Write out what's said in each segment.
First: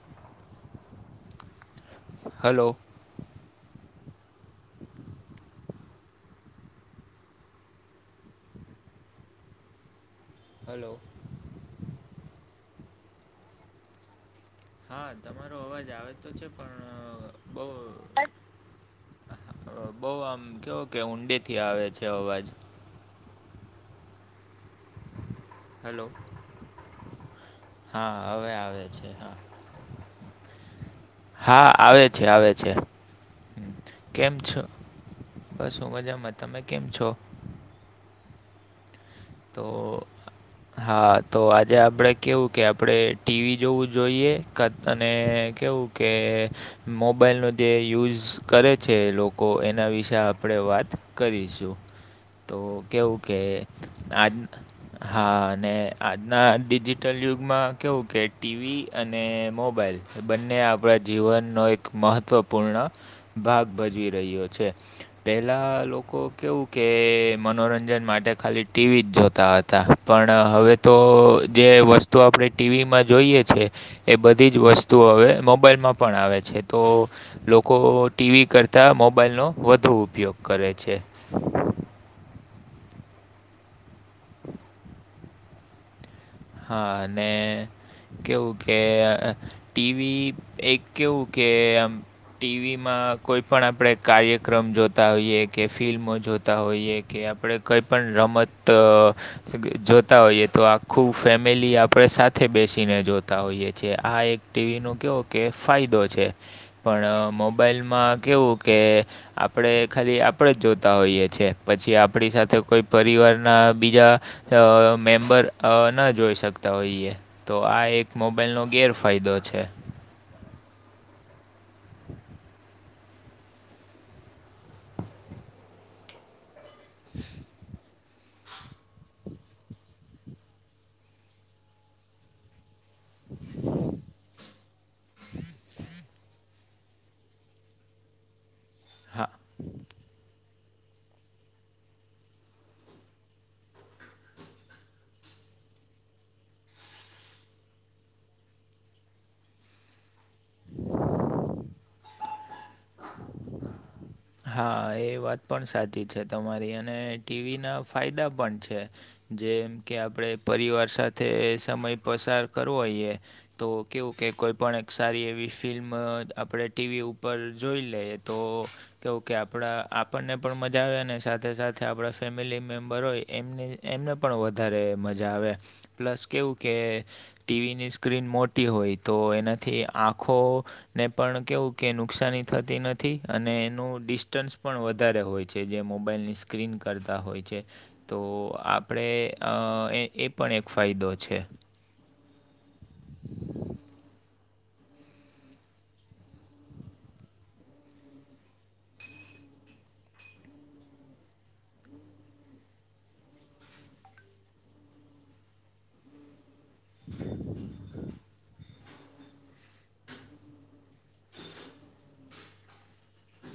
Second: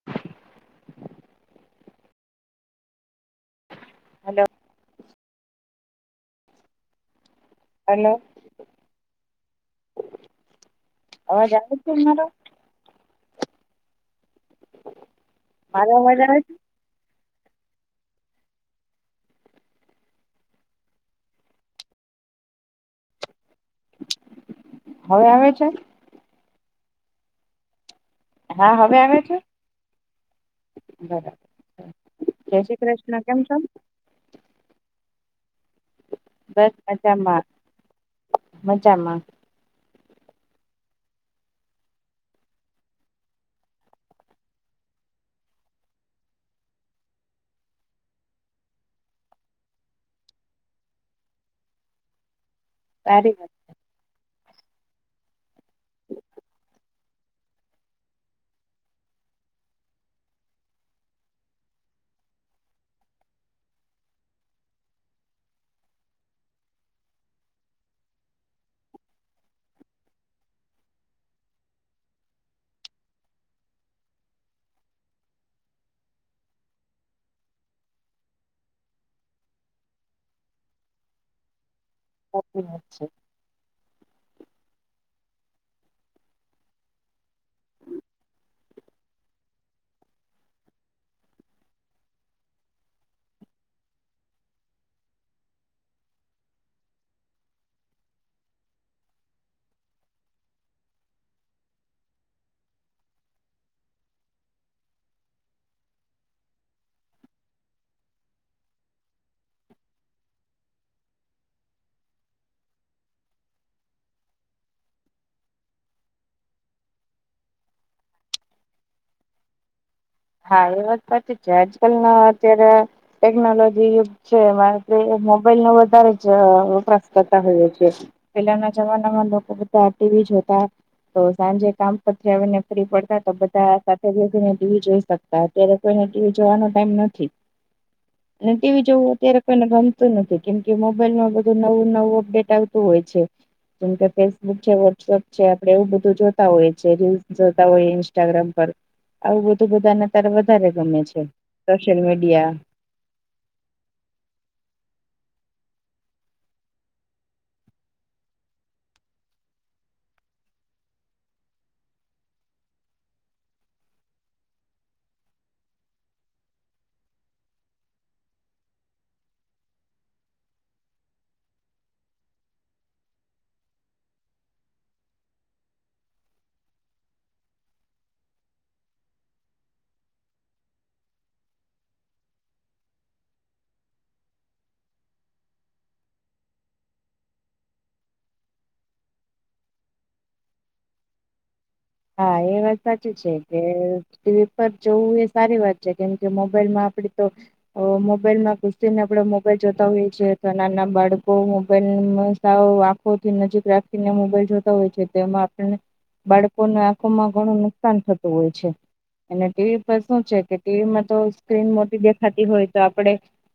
[inaudible] Hello. Hello. Hello. Hello અવાજ આવે છે મારો હા તમારો અવાજ આવે તો છે પણ બહુ બઉ આમ કેવો કે ઊંડે થી આવે છે અવાજ. હવે આવે છે. હલો હા હવે આવે છે હા. બરાબર હા આવે છે આવે જય છે. શ્રી કૃષ્ણ કેમ છો કેમ છો બસ હું મજામાં તમે બસ કેમ છો મજામાં મજામાં. તો હા તો આજે આપણે કેવું કે આપણે ટીવી જોવું જોઈએ ક તને કેવું કે મોબાઈલનો જે યુઝ કરે છે લોકો એના વિશે આપણે વાત કરીશું. તો કેવું સારી કે વાત આજ હા અને આજના ડિજિટલ યુગમાં કેવું કે ટીવી અને મોબાઈલ બંને આપણા જીવનનો એક મહત્ત્વપૂર્ણ ભાગ ભજવી રહ્યો છે. પેલા લોકો કેવું કે મનોરંજન માટે ખાલી ટીવી જ જોતા હતા પણ હવે તો જે વસ્તુ આપણે ટીવીમાં જોઈએ છે એ બધી જ વસ્તુઓ હવે મોબાઈલમાં પણ આવે છે તો લોકો ટીવી કરતા મોબાઈલ નો વધુ ઉપયોગ કરે છે. સાચી વાત છે. હા અને કેવું કે ટીવી એક કેવું કે ટીવીમાં કોઈ પણ આપણે કાર્યક્રમ જોતા હોઈએ કે ફિલ્મો જોતા હોઈએ કે આપણે કંઈ પણ રમત જોતા હોઈએ તો આખું ફેમિલી આપણે સાથે બેસીને જોતા હોઈએ છીએ આ એક ટીવી ન કેવો કે ફાયદો છે. પણ મોબાઈલમાં કેવું કે આપણે ખાલી આપણે જોતા હોઈએ છીએ પછી આપણી સાથે કોઈ પરિવાર ના બીજા અ મેમ્બર અ ના જોઈ શકતા હોઈએ તો આ એક મોબાઈલ નો ગેરફાયદો છે. હા એ વાત વાત છે આજકાલ ના અત્યારે ટેકનોલોજી યુગ છે મારે મોબાઈલ નો વધારે જ વપરાશ કરતા હોય છે. પેલાના જમાનામાં લોકો બધા ટીવી જોતા તો સાંજે કામ પરથી આવીને ડ બધા સાથે ટીવી જોઈ સકતા અત્યારે કોઈ ટાઈમ નથી અને ટીવી જોવું હા અત્યારે કોઈને ગમતું નથી. કેમ કે મોબાઈલમાં બધું નવું નવું અપડેટ આવતું હોય છે. જેમકે ફેસબુક છે વોટ્સઅપ છે આપડે એવું બધું જોતા હોઈએ છેએ રીલ્સ જોતા હોઈએ ઇન્સ્ટાગ્રામ પર આવું બધું બધાને તારે વધારે ગમે છે સોશિયલ મીડિયા [inaudible] હા એ વાત પણ સાચી છે તમારી અને ટીવીના ફાયદા પણ છે. જેમ કે આપણે પરિવાર સાથે સમય પસાર કરવો હોઈએ તો કેવું કે કોઈ પણ એક સારી એવી ફિલ્મ આપણે ટીવી ઉપર જોઈ લઈએ તો કેવું કે આપણા આપણને પણ મજા આવે અને સાથે સાથે આપણા ફેમિલી મેમ્બર હોય એમને એમને પણ વધારે મજા આવે પ્લસ કેવું કે ટીવીની સ્ક્રીન મોટી હોય તો એનાથી આંખો ને પણ કેવું કે નુકસાની થતી નથી અને એનું ડિસ્ટન્સ પણ વધારે હોય છે જે મોબાઈલની સ્ક્રીન કરતાં હોય છે તો આપણે અ એ પણ એક ફાયદો છે હા એ વાત સાચી છે કે ટીવી પર જોવું એ સારી વાત છે કેમ કે મોબાઈલ માં આપડ તો મોબાઈલમાં કુશતીને આપણેે મોબાઈલ જોતા હોઈએ છીએ તો નાના બાળકો મોબાઈલ આંખોથી નજીક રાખીને મોબાઈલ જોતા હોય છે તેમાં આપને બાળક ને આંખોમાં ઘણું નુકસાન થતું હોય છે અને ટીવી પર શું છે કે ટીવીમાં તો સ્ક્રીન મોટી દેખાતી હોય તો આપડે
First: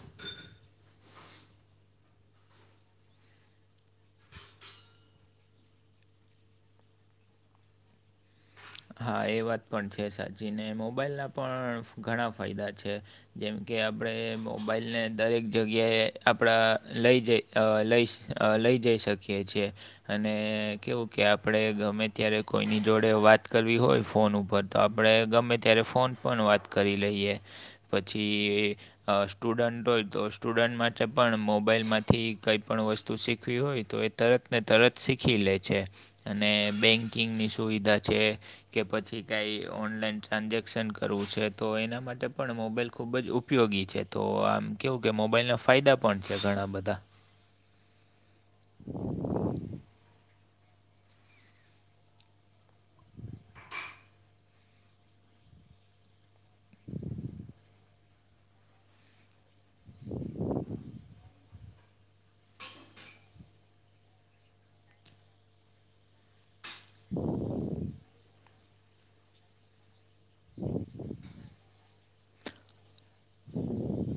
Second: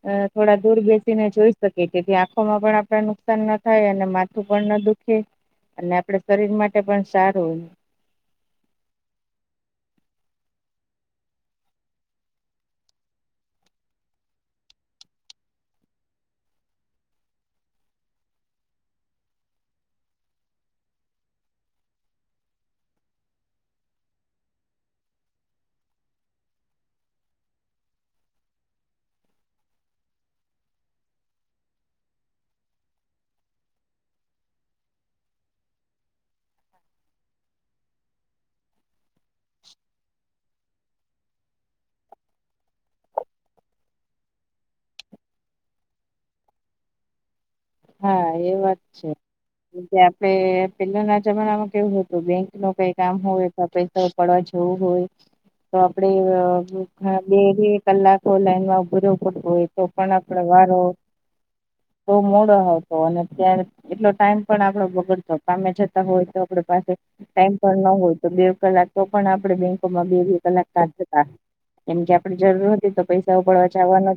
અ થોડા દૂર બેસી ને જોઈ તેથી આંખોમાં પણ આપણા નુકસાન ના થાય અને માથું પણ ના દુખે અને આપણા શરીર માટે પણ સારુંય હા એ વાત પણ છે સાચી ને મોબાઈલના પણ ઘણા ફાયદા છે જેમ કે આપણે મોબાઈલ ને દરેક જગ્યાએ આપડા લઈ જઈ લઈ લઈ જઈ શકીએ છેીએ અને કેવું કે આપડે ગમે ત્યારે કોઈની જોડે વાત વાત કરવી હોય ફોન ઉપર તો આપણે ગમે ત્યારે ફોન પણ વાત કરી લઈએ પછી અ સ્ટુડન્ટ હોય તો સ્ટુડન્ટ માટે પણ મોબાઈલમાંથી કઈ પણ વસ્તુ શીખવી હોય તો તરતને તરત શીખી લે છે અને બેન્કિંગની સુવિધા છે કે પછી કઈ ઓનલાઈન ટ્રાન્ઝેક્શન કરવું છે તો એના માટે પણ મોબાઈલ ખુબ જ ઉપ ઉપયોગી છે તો આમ કેવું કે મોબાઈલના ફાયદા પણ છે ઘણા બધા હા એ વાત છે આપે પેલા ના જમાનામાં કેવું હતું બેંક નું કઈ કામ હોયથવા પૈસા પડવા જવું હોય તો આપણેે હા બે બે કલાકો લાઈન માં ઊભું રેવું પડતું હોય તો પણ આપણે વારો બ મોડો અને ત એટલો ટાઈમ પણ આપડો બગડતો કામે જતા હોય તો આપડ [inaudible] ટાઈમ ન હોય તો બે કલાક તો પણ આપે બે બે બે કલાક ક જતા એમ કે આપડે જરૂર હતી તો, પૈસા ઉપડવાવાનો જવાનુ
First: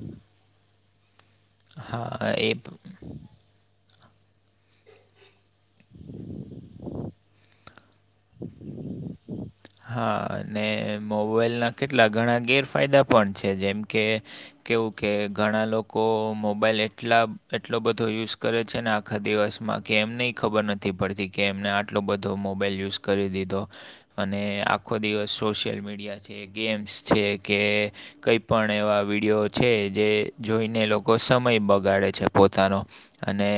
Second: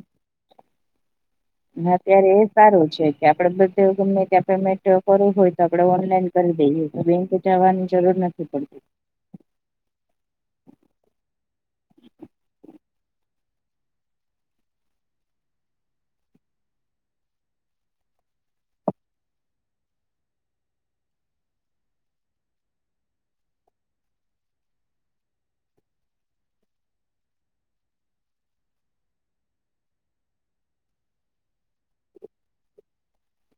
હા ત્યારે એ સારું છે, કે આપણેે બધું ગમે ત્યાં પેમેન્ટ કરવું હોય તો, આપડણે ઓનલાઈન કરી દઈએ બેંક જવાની જરૂર નથી પડતી. [inaudible] હા, અને મોબાઈલના કેટલા ઘણા ગેરફાયદા પણ છે, જેમ કે કેવું કે ઘણા લોકો મોબાઈલ એટલા એટલો બધો યુઝ કરે છે, ને આખા દિવસમાં કે એમને ખબર નથી પડતી કે એમને આટલો બધો મોબાઈલ યુઝ કરી દીધો. અને આખો દિવસ સોશિયલ મીડિયા છે ગેમ્સ છે, કે કઈ પણ એવા વિડીયો છે જે જોઈને લોકો સમય બગાડે છે, પોતાનો અને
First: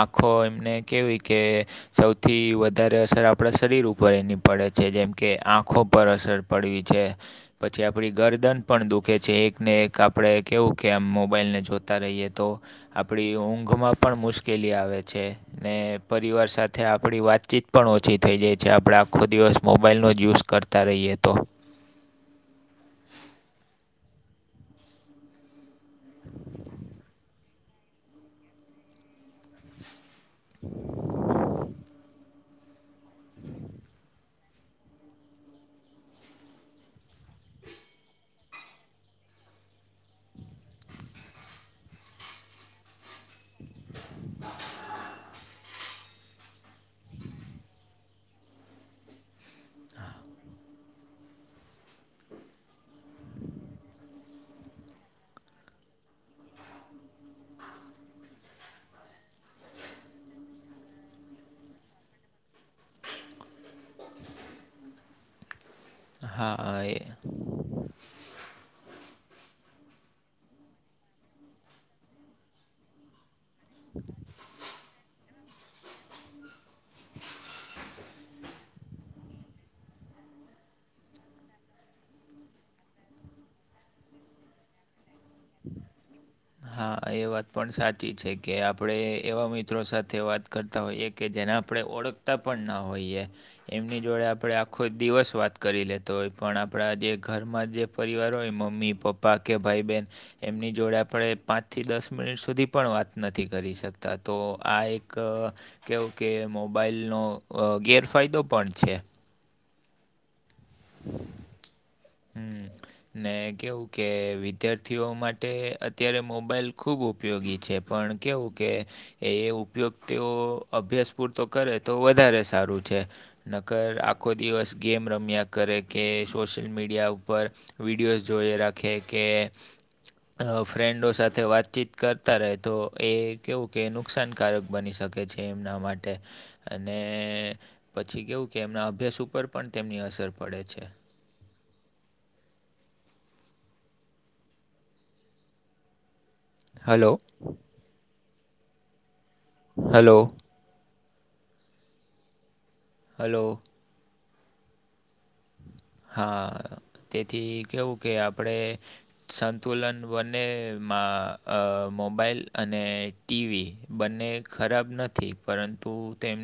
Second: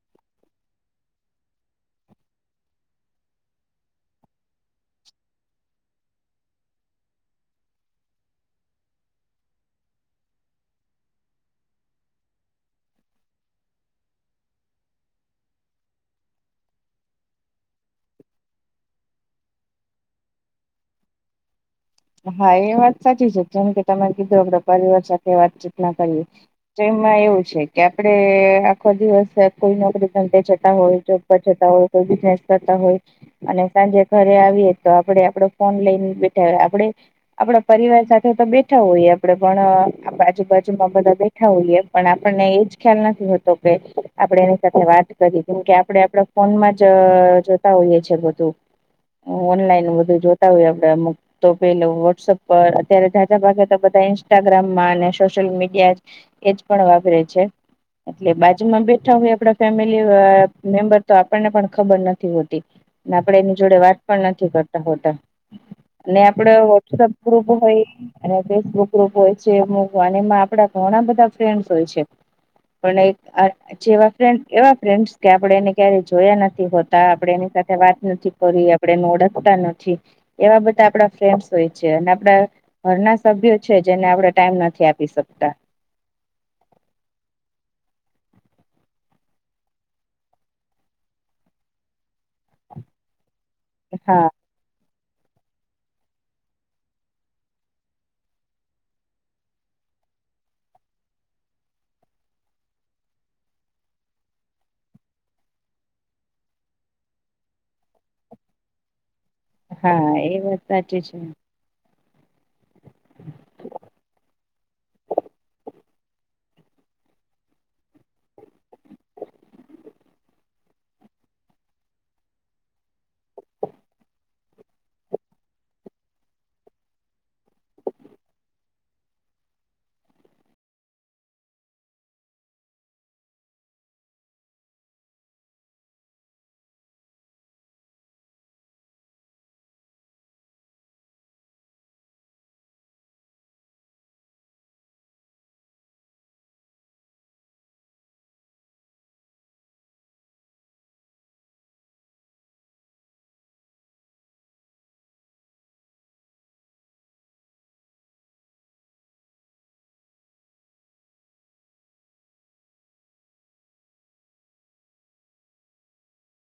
આખો એમને કેવી કે સૌથી વધારે અસર આપ આપણા શરીર ઉપર એની પડે છે જેમ કે આંખો પર અસર પડવી છે, પછી આપણી ગરદન પણ દુઃખે છે, એક ને એક આપણે કેહેવું કે આમ મોબાઈલને જોતા રહીએ તો આપણી ઊંઘમાં પણ મુશ્કેલી આવે છે. ને પરિવાર સાથે આપડી વાતચીત પણ ઓ છી થઈ જાય છે, આપણે આખો દિવસ મોબાઈલનો જ યુઝ કરતા રહીએ તો હા એ વાત સાચી છે, કેમ કે તમે કીધુ પરિવાર સાથે વાત ચિત ના કરીએ તેમાં એવું છે કે આપડે આખો દિવસ કોઈ નોકરી ધંધે જતા હોય કોઈ બિઝનેસ કરતા હોય અને સાંજે ઘ રે આવીએ તો આપડે આપડો ફોન લઈને બેઠા, આપડે આપડા પરિવાર સાથે તો બેઠા હોયએ આપડે પણ આજુબાજુમાં બધા બેઠા હોએ પણ આપણને એજ ખ્યાલ નથી હોતો કે આપણે એની સાથે વાત કરી કેમકે આપડે આપડા ફોનમાં જ જોતા હોઈએ છે, બધું ઓનલાઈન બધું જોતા હોઈએ આપડે અમુક પેલુ વોટસપ પર અત્યારે જાઝાઝા ભાગે તો બધા ઇન્સ્ટાગ્રામમાં અને સોશિયલ મીડિયા જ એજ પણ વાપરે છે, એટલે બા જુ માં બેઠા હોય આપણા ફેમિલી મેમ્બર તો આપણને પણ ખબર નથી હોતી. અને આપડે એની જોડે વાત પણ નથી કરતા હોતા. આપડુ હા એ વોટ્સઅપ ગ્રુપ હોય અને ફેસબુક ગ્રુપ હોય છે, મોઘવાન એમાં આપડા ઘણા બધા ફ્રેન્ડ્સ હોય છે. પણ એક જેવા ફ્રેન્ડ એવા ફ્રેન્ડ કે આપણેે એને ક્યારેય જોયા નથી હોતા આપણે એની સાથે વાત નથી કરી આપણે એને ઓળખતા નથી કે એવા બધા આપડા ફ્રેન્સ હોય છે અને આપડા ઘરના સભ્યો છે, જેને આપણે ટાઈમ નથી આપી શકતા. હા, એ વાત પણ સાચી છે કે આપણેે એવા મિત્રો સાથે વાત કરતા હોઈએ કે જેને આપણે ઓળખતા પણ ના હોઈએ એમની જોડે હા આપણે આ કોઈ દિવસ વાત કરી લેતો હોય, પણ આપણા જે ઘરમાં જે પરિવાર હોય મમ્મી પપ્પા પાકે ભાઈ બેહેન એમની જોડે આપણે પાંચથી દસ મિનિટ સુધી પણ વાત નથી કરી શકતા તો આ એક કેવું કે મોબાઈલનો ગેરફાયદો પણ છે. હા એ વાત સાચી છે. હમ ને કેવું કે વિદ્યાર્થીઓ માટે અત્યારે મોબાઈલ ખૂબ ઉપયોગી છે, પણ કેવું કે એ ઉપયોગ તેઓ અભ્યાસ પૂરતો કરે તો વધારે સારું છે. નકર આખો દિવસ ગેમ રમ્યા કરે કે સોશિયલ મીડિયા ઉપર વિડીયોઝ જોઈ રાખે કે ફ્રેન્ડો સાથે વાતચીત કરતા રહે તો એ કેવું કે નુકસાનકારક બની શકે. કે છે એમના માટે અને પછી કેવું કે એમના અભ્યાસ ઉપર પણ તેમની અસર પડે છે. Hello hello. હલો. હા તેથી કેવું કે આપડે સંતુલન વનેમાં અ મોબાાઈલ અને ટીવી બંને ખરાબ નથી પરંતુ તેમને